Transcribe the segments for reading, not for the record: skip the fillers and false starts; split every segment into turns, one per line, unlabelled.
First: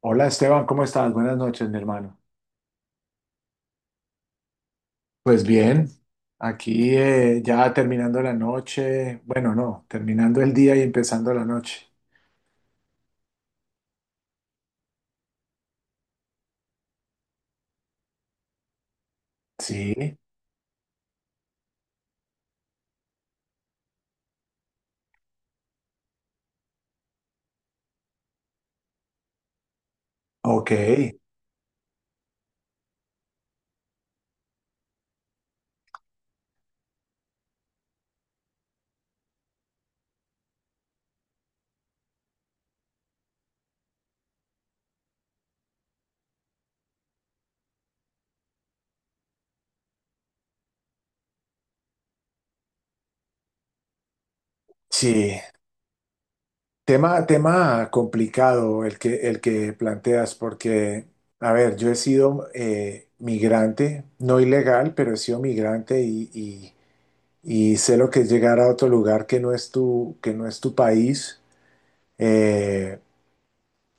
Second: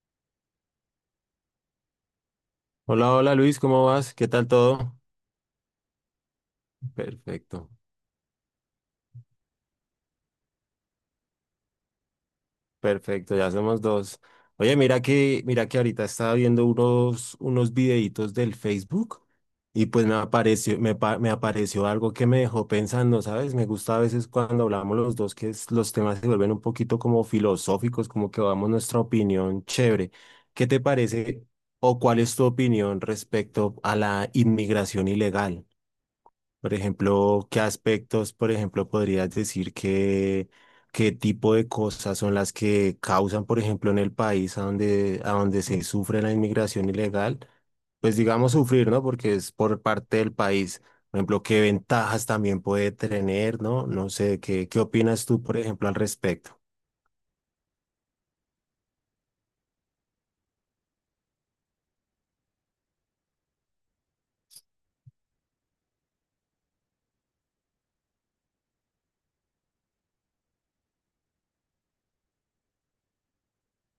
Hola Esteban, ¿cómo estás? Buenas noches, mi hermano.
Hola, hola Luis, ¿cómo vas? ¿Qué tal todo?
Pues bien, aquí
Perfecto,
ya terminando la noche, bueno, no, terminando el día y empezando la noche.
perfecto, ya somos dos. Oye, mira que ahorita estaba viendo unos videitos del Facebook y pues me
Sí,
apareció, me apareció algo que me dejó pensando, ¿sabes? Me gusta a veces cuando hablamos los dos que los temas se vuelven un poquito como filosóficos, como que damos nuestra opinión chévere. ¿Qué
ok,
te parece o cuál es tu opinión respecto a la inmigración ilegal? Por ejemplo, ¿qué aspectos, por ejemplo, podrías decir que, qué tipo de cosas son las que causan, por ejemplo, en el país a donde se sufre la inmigración ilegal? Pues digamos sufrir, ¿no? Porque es por parte del país. Por ejemplo, ¿qué ventajas también puede tener, ¿no? No sé, ¿qué, qué opinas
sí.
tú, por ejemplo, al respecto?
Tema complicado el que planteas, porque, a ver, yo he sido migrante, no ilegal, pero he sido migrante y sé lo que es llegar a otro lugar que no es que no es tu país. Eh,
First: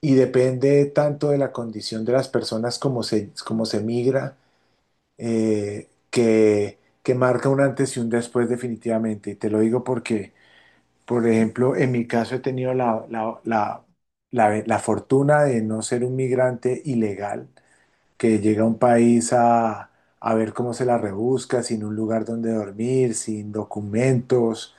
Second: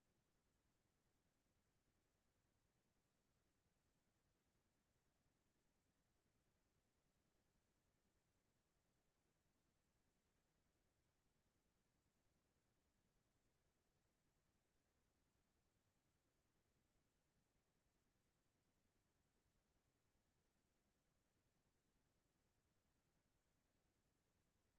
y depende tanto de la condición de las personas como como se migra, que marca un antes y un después definitivamente. Y te lo digo porque, por ejemplo, en mi caso he tenido la fortuna de no ser un migrante ilegal que llega a un país a ver cómo se la rebusca, sin un lugar donde dormir, sin documentos,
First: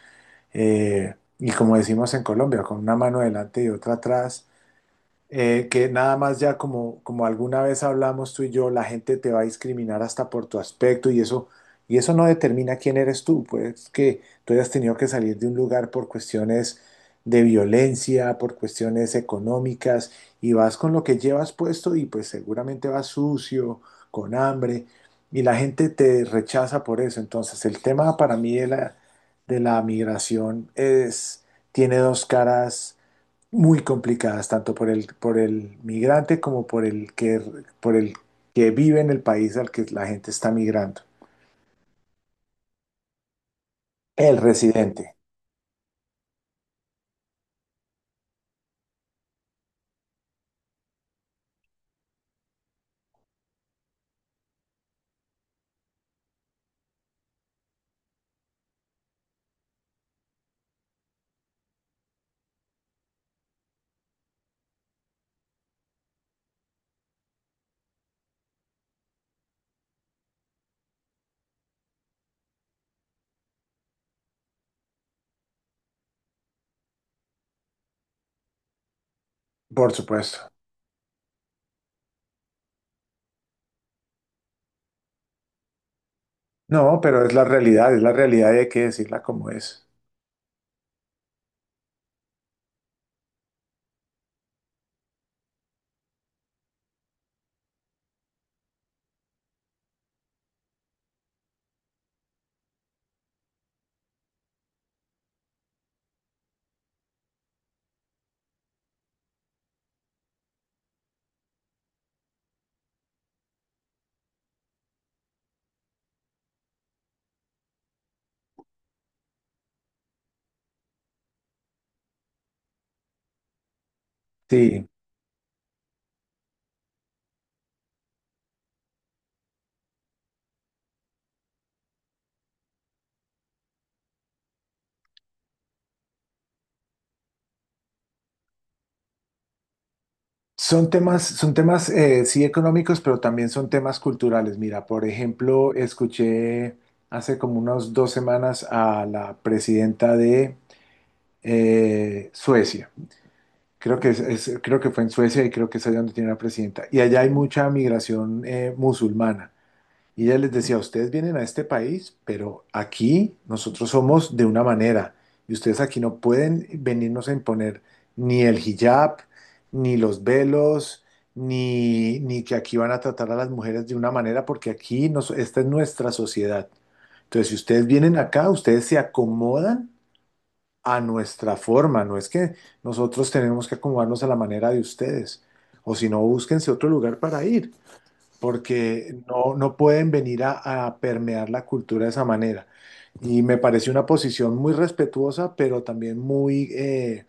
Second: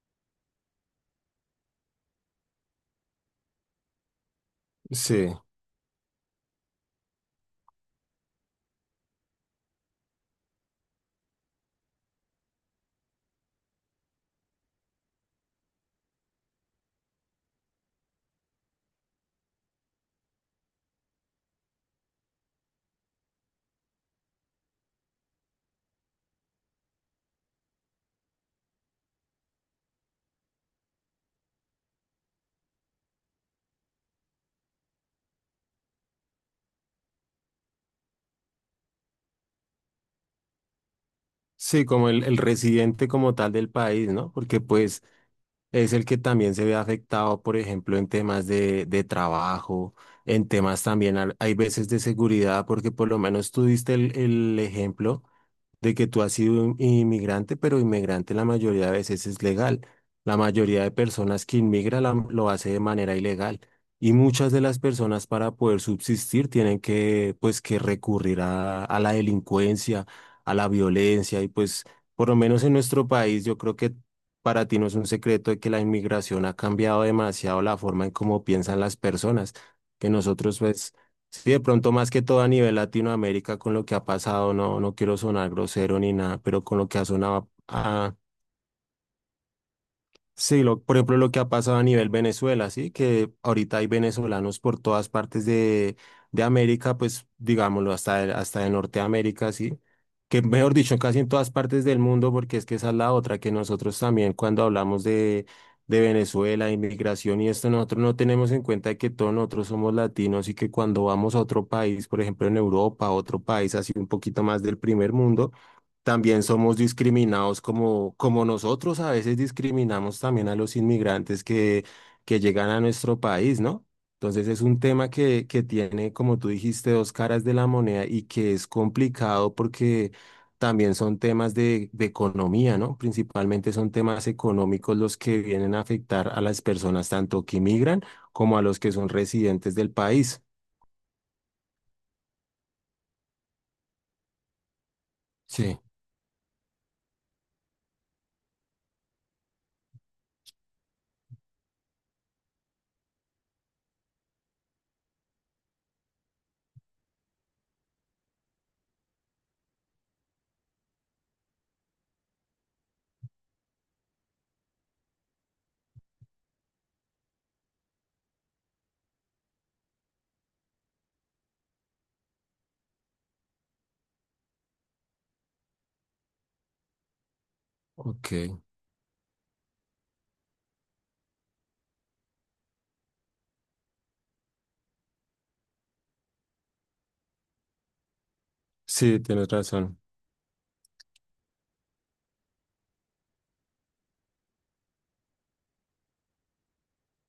y como decimos en Colombia, con una mano adelante y otra atrás
Sí,
que nada más ya como alguna vez hablamos tú y yo, la gente te va a discriminar hasta por tu aspecto y eso no determina quién eres tú, pues que tú hayas tenido que salir de un lugar por cuestiones de violencia, por cuestiones económicas, y vas con lo que llevas puesto y pues seguramente vas sucio, con hambre, y la gente te rechaza por eso. Entonces, el tema para mí de de la migración es, tiene dos caras muy complicadas, tanto por por el migrante como por por el que vive en el país al que la gente está migrando.
sí, como el residente como tal del país, ¿no?
El
Porque pues...
residente,
Es el que también se ve afectado, por ejemplo, en temas de trabajo, en temas también, al- hay veces de seguridad, porque por lo menos tú diste el ejemplo de que tú has sido inmigrante, pero inmigrante la mayoría de veces es legal. La mayoría de personas que inmigra lo hace de manera ilegal. Y muchas de las personas para poder subsistir tienen que, pues, que recurrir a la delincuencia, a la violencia. Y pues, por lo menos en nuestro país, yo creo que para ti no es un secreto de que la inmigración ha cambiado demasiado la forma en cómo piensan las personas.
por
Que
supuesto.
nosotros, pues, sí, de pronto más que todo a nivel Latinoamérica con lo que ha pasado, no, no quiero sonar grosero ni nada, pero con lo que
No,
ha
pero
sonado
es la realidad y hay que decirla como es.
sí, lo, por ejemplo, lo que ha pasado a nivel Venezuela, ¿sí? Que ahorita hay venezolanos por todas partes de América, pues digámoslo, hasta, hasta de Norteamérica, ¿sí? Que mejor dicho, casi en todas partes del mundo, porque es que esa es la otra, que nosotros también cuando hablamos de Venezuela, inmigración y esto, nosotros no tenemos en cuenta que todos nosotros somos latinos y que cuando vamos a otro país, por ejemplo, en Europa, a otro país así un poquito más del primer mundo, también somos discriminados como, como nosotros a veces discriminamos también a los inmigrantes que llegan a nuestro país, ¿no? Entonces es un
Sí,
tema que tiene, como tú dijiste, dos caras de la moneda y que es complicado porque también son temas de economía, ¿no? Principalmente son temas económicos los que vienen a afectar a las personas tanto que migran como a los que son residentes del país.
son temas, sí, económicos, pero también son temas culturales. Mira, por ejemplo,
Sí,
escuché hace como unas 2 semanas a la presidenta de Suecia. Creo que creo que fue en Suecia y creo que es allá donde tiene la presidenta. Y allá hay mucha migración musulmana. Y ella les decía, ustedes vienen a este país, pero aquí nosotros somos de una manera. Y ustedes aquí no pueden venirnos a imponer ni el hijab, ni los velos, ni que aquí van a tratar a las mujeres de una manera, porque aquí nos, esta es nuestra sociedad. Entonces, si ustedes vienen
ok.
acá, ustedes se acomodan a nuestra forma, no es que nosotros tenemos que acomodarnos a la manera de ustedes, o si no, búsquense otro lugar para ir, porque
Sí, tienes
no, no
razón.
pueden venir a permear la cultura de esa manera. Y me pareció una posición muy respetuosa, pero también muy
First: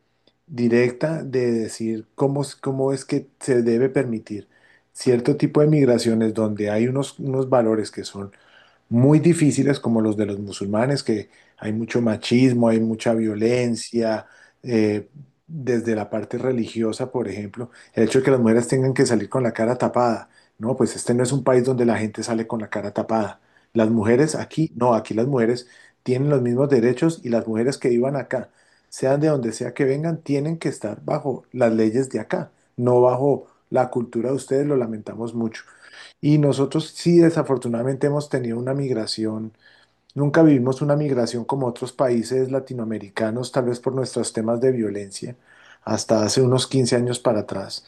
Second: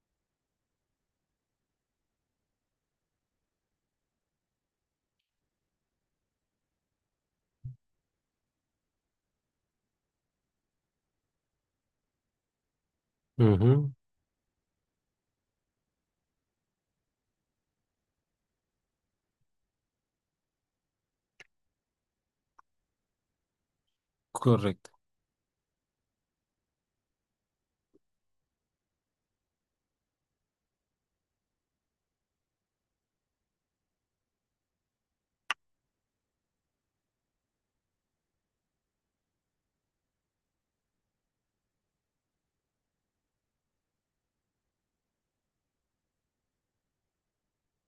directa de decir cómo es que se debe permitir cierto tipo de migraciones donde hay unos valores que son muy difíciles como los de los musulmanes, que hay mucho machismo, hay mucha
Ujú,
violencia, eh, desde la parte religiosa, por ejemplo, el hecho de que las mujeres tengan que salir con la cara tapada. No, pues este no es un país donde la gente sale con la cara tapada. Las mujeres aquí,
correcto.
no, aquí las mujeres tienen los mismos derechos y las mujeres que vivan acá, sean de donde sea que vengan, tienen que estar bajo las leyes de acá, no bajo la cultura de ustedes, lo lamentamos mucho. Y nosotros sí, desafortunadamente hemos tenido una migración, nunca vivimos una migración como otros países latinoamericanos, tal vez por nuestros temas de violencia, hasta hace unos 15 años para atrás.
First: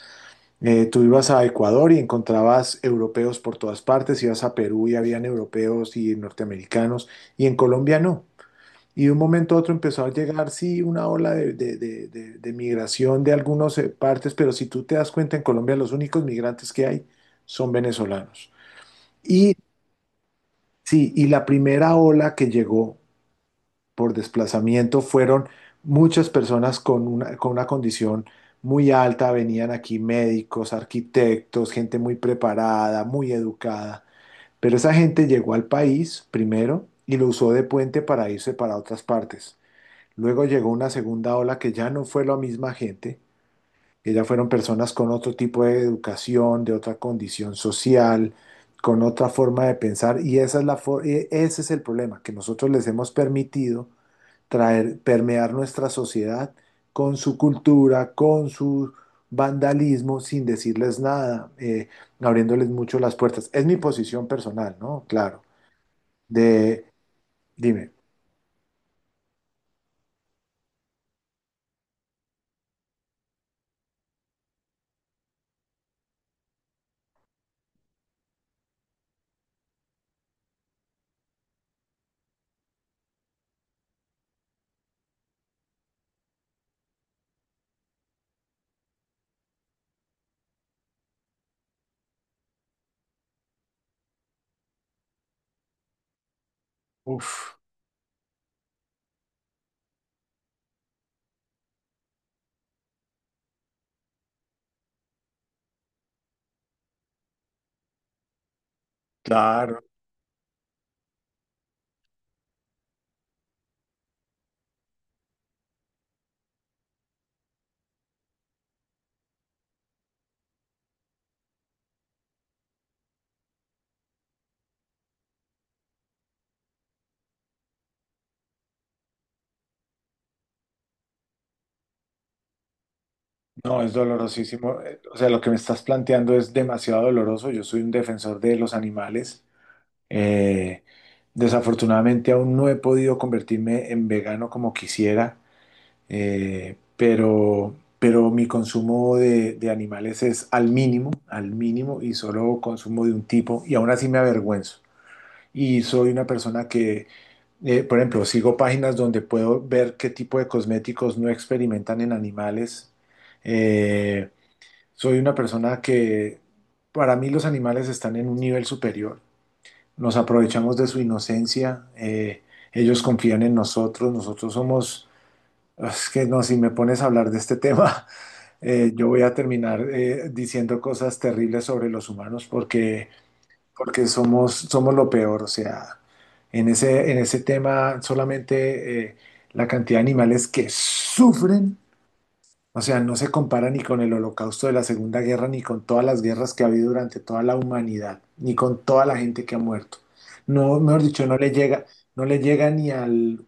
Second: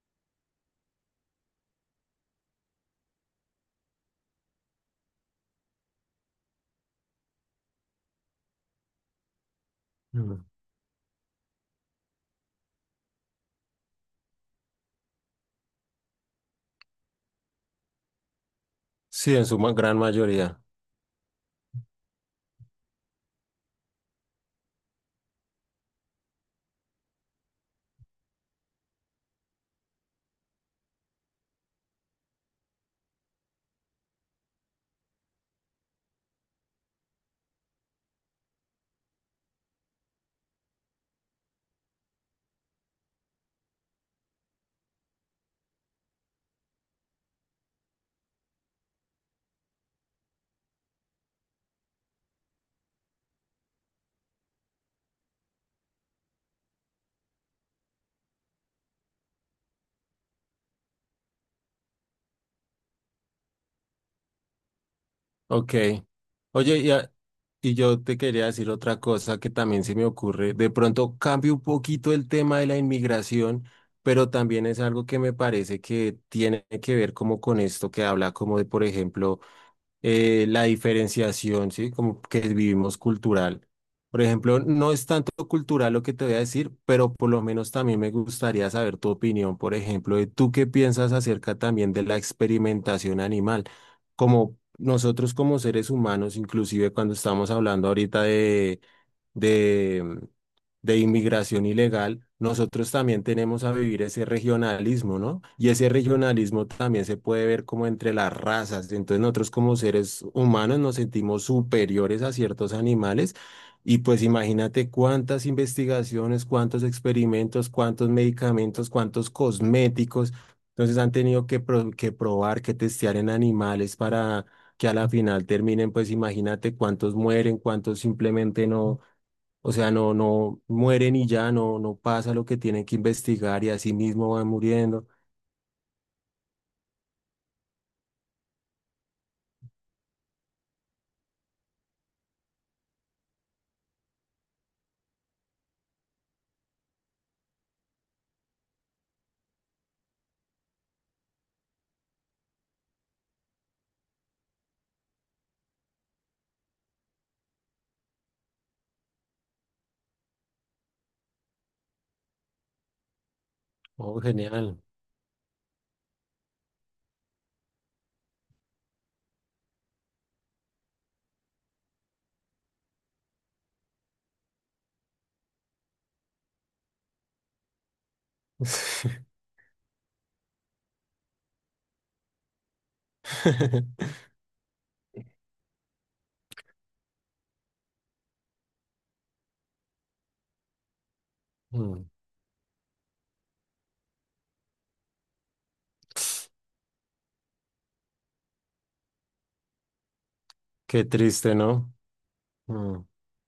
Tú ibas a Ecuador y encontrabas europeos por todas partes, ibas a Perú y habían europeos y norteamericanos, y en Colombia no. Y de un momento a otro empezó a llegar, sí, una ola de migración de algunas partes, pero si tú te das cuenta, en Colombia los únicos migrantes que hay son venezolanos.
Sí, en
Y
su gran mayoría.
sí, y la primera ola que llegó por desplazamiento fueron muchas personas con con una condición muy alta, venían aquí médicos, arquitectos, gente muy preparada, muy educada, pero esa gente llegó al país primero y lo usó de puente para irse para otras partes. Luego llegó una segunda ola que ya no fue la misma gente, que ya fueron personas con otro tipo de educación, de otra condición social, con otra forma de pensar, y esa es ese es el problema, que nosotros les hemos permitido traer, permear nuestra sociedad con su cultura, con su vandalismo, sin decirles nada, abriéndoles mucho las puertas. Es mi posición personal, ¿no? Claro.
Ok. Oye,
De,
y
dime.
yo te quería decir otra cosa que también se me ocurre. De pronto cambio un poquito el tema de la inmigración, pero también es algo que me parece que tiene que ver como con esto que habla como de, por ejemplo, la diferenciación, ¿sí? Como que vivimos cultural. Por ejemplo, no es tanto cultural lo que te voy a decir, pero por lo menos también me gustaría saber tu opinión, por ejemplo, de tú qué piensas acerca también de la experimentación animal. Como nosotros como seres humanos, inclusive cuando estamos
Uf,
hablando ahorita de, de inmigración ilegal, nosotros también tenemos a vivir ese regionalismo, ¿no? Y ese regionalismo también se puede ver como entre las razas. Entonces nosotros como
claro.
seres humanos nos sentimos superiores a ciertos animales. Y pues imagínate cuántas investigaciones, cuántos experimentos, cuántos medicamentos, cuántos cosméticos. Entonces han tenido que, que probar, que testear en animales para que a la final terminen, pues imagínate cuántos mueren, cuántos simplemente no, o sea, no, no mueren y ya no, no pasa lo que tienen que investigar y
No,
así
es
mismo van
dolorosísimo.
muriendo.
O sea, lo que me estás planteando es demasiado doloroso. Yo soy un defensor de los animales. Eh, desafortunadamente aún no he podido convertirme en vegano como quisiera, pero mi consumo de animales es al mínimo, y solo consumo de un tipo, y aún así me avergüenzo. Y soy una persona que, por ejemplo, sigo páginas donde puedo ver qué tipo de cosméticos no experimentan en animales.
Oh,
Eh,
genial.
soy una persona que, para mí, los animales están en un nivel superior. Nos aprovechamos de su inocencia, ellos confían en nosotros, nosotros somos... Es que no, si me pones a hablar de este tema, yo voy a terminar diciendo cosas terribles sobre los humanos porque, porque somos, somos lo peor. O sea, en en ese tema solamente la cantidad de animales que sufren
Mm,
o sea, no se compara ni con el holocausto de la Segunda Guerra, ni con todas las guerras que ha habido durante toda la humanidad, ni con toda la gente que ha muerto. No, mejor
qué
dicho, no le
triste,
llega,
¿no?
no le llega
Mm.
ni
O
al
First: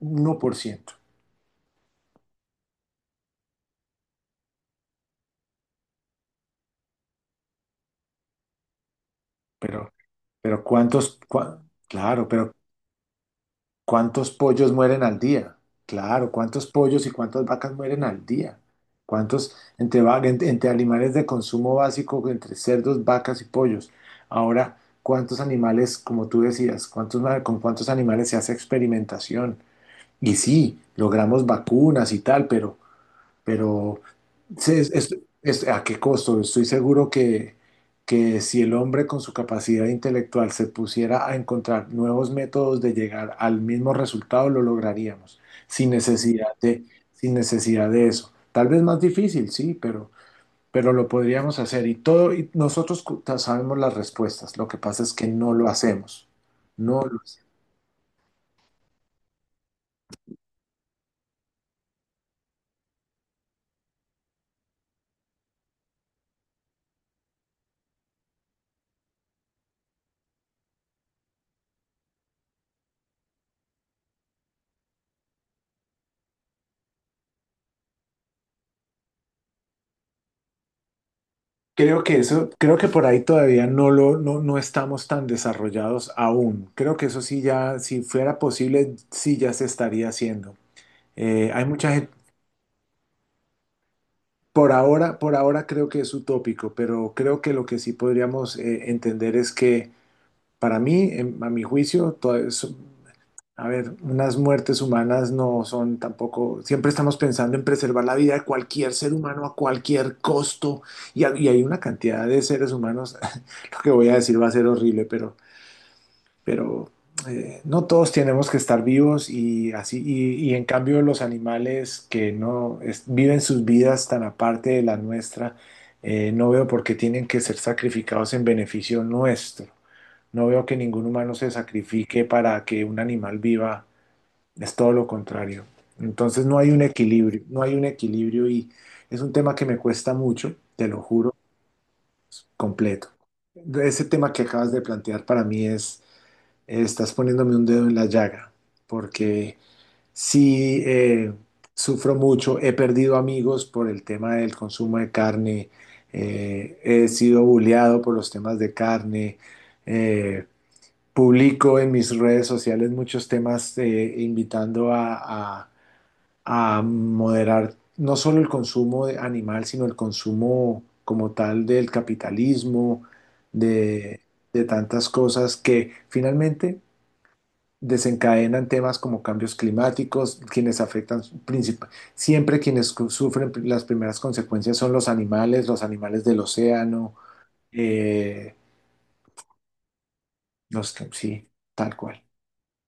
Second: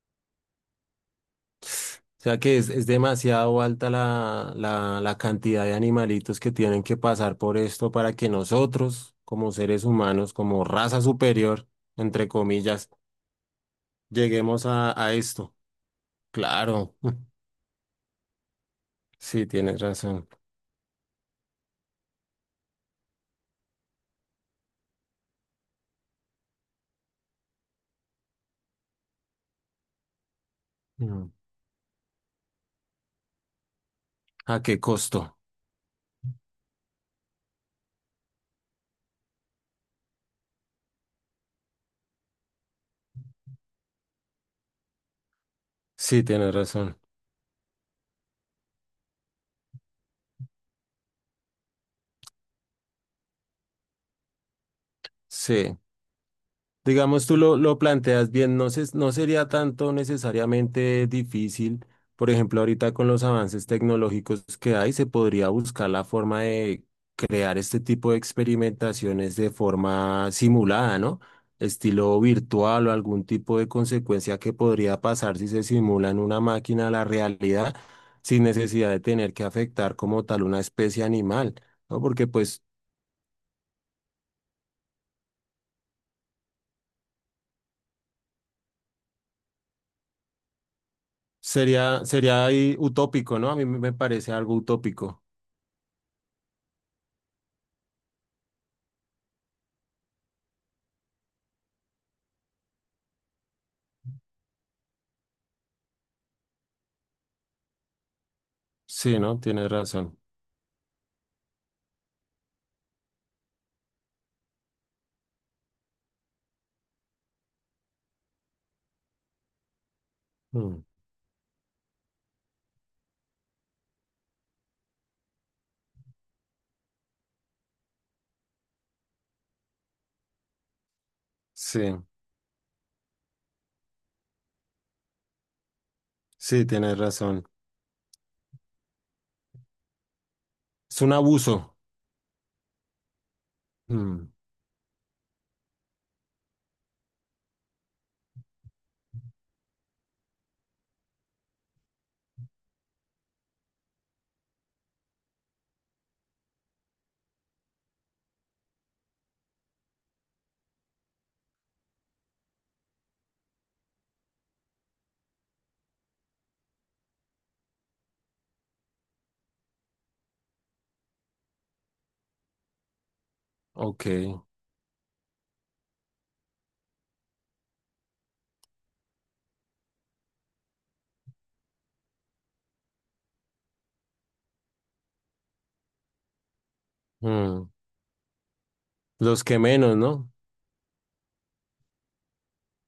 1%.
sea que es demasiado alta la cantidad de animalitos que tienen que pasar por esto para que nosotros, como seres
Pero,
humanos, como
pero
raza superior,
claro,
entre
pero
comillas,
¿cuántos
lleguemos
pollos mueren
a
al
esto.
día? Claro, ¿cuántos
Claro,
pollos y cuántas vacas mueren al día?
sí,
¿Cuántos
tienes razón.
entre animales de consumo básico, entre cerdos, vacas y pollos? Ahora, ¿cuántos animales, como tú decías, con cuántos animales se hace experimentación? Y sí,
Mm.
logramos vacunas y tal, pero
¿A
sí,
qué costo?
¿a qué costo? Estoy seguro que si el hombre con su capacidad intelectual se pusiera a encontrar nuevos métodos de llegar al mismo resultado, lo lograríamos, sin
Sí,
necesidad
tienes
de,
razón.
sin necesidad de eso. Tal vez más difícil, sí, pero lo podríamos hacer. Y todo, y nosotros sabemos las respuestas. Lo que pasa es que no lo
Sí,
hacemos. No lo
digamos tú
hacemos.
lo planteas bien, no, no sería tanto necesariamente difícil, por ejemplo, ahorita con los avances tecnológicos que hay, se podría buscar la forma de crear este tipo de experimentaciones de forma simulada, ¿no? Estilo virtual o algún tipo de consecuencia que podría pasar si se simula en una máquina la realidad sin necesidad de tener que afectar como tal una especie animal. ¿No?
Creo que
Porque
eso,
pues
creo que por ahí todavía no no estamos tan desarrollados aún. Creo que eso sí ya, si fuera posible, sí ya se estaría haciendo. Hay mucha
sería,
gente,
sería ahí utópico, ¿no? A mí me parece algo utópico.
por ahora creo que es utópico, pero creo que lo que sí podríamos entender es que para mí, a mi juicio, todo eso- A ver, unas muertes humanas no son tampoco, siempre estamos pensando en preservar la vida de cualquier ser
Sí, ¿no?
humano a
Tienes
cualquier
razón.
costo y hay una cantidad de seres humanos, lo que voy a decir va a ser horrible, pero no todos tenemos que estar vivos y así, y en
Mm.
cambio los animales que no es- viven sus vidas tan aparte de la nuestra, no veo por qué tienen que ser sacrificados en beneficio nuestro. No veo que ningún humano se
Sí,
sacrifique para que un animal viva. Es todo lo contrario. Entonces no
sí,
hay un
tienes
equilibrio,
razón.
no hay un equilibrio y es un tema que me cuesta mucho, te lo
Es un
juro,
abuso.
completo. Ese
Mm.
tema que acabas de plantear para mí es, estás poniéndome un dedo en la llaga, porque sí sufro mucho, he perdido amigos por el tema del consumo de carne, he sido bulleado por los temas de carne, eh, publico en mis redes sociales muchos temas invitando a moderar no solo el consumo de animal, sino el consumo como tal del capitalismo,
Ok.
de, de tantas cosas que finalmente desencadenan temas como cambios climáticos, siempre sufren las primeras consecuencias son los animales del océano,
Mm.
eh,
Los que menos, ¿no?
sí, tal cual.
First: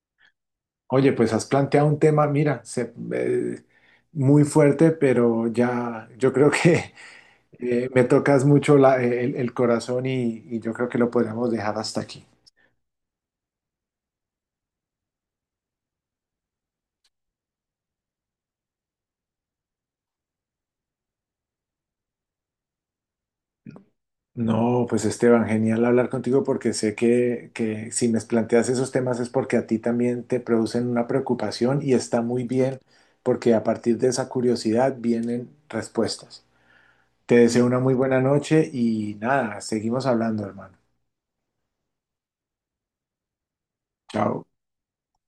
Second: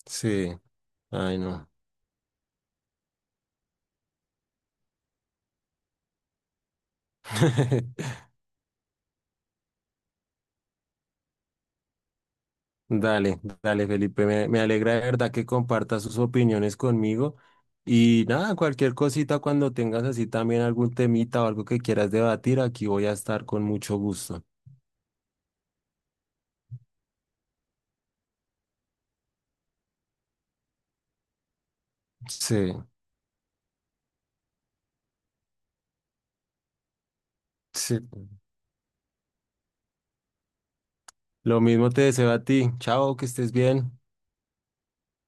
Sí.
Oye, pues
Ay,
has
no.
planteado un tema, mira, muy fuerte, pero ya yo creo que me tocas mucho el corazón y yo creo que lo podríamos dejar hasta aquí.
Dale, dale, Felipe. Me alegra de verdad que compartas sus opiniones conmigo. Y nada, cualquier cosita cuando tengas así también algún temita o algo que quieras debatir, aquí voy a estar con mucho gusto.
No, pues Esteban, genial hablar contigo porque sé que si me planteas esos temas es porque a ti también te producen una preocupación y está muy
Sí,
bien porque a partir de esa curiosidad vienen respuestas. Te deseo una muy
sí.
buena noche y nada, seguimos hablando, hermano.
Lo mismo te deseo a ti. Chao, que estés bien.
Chao.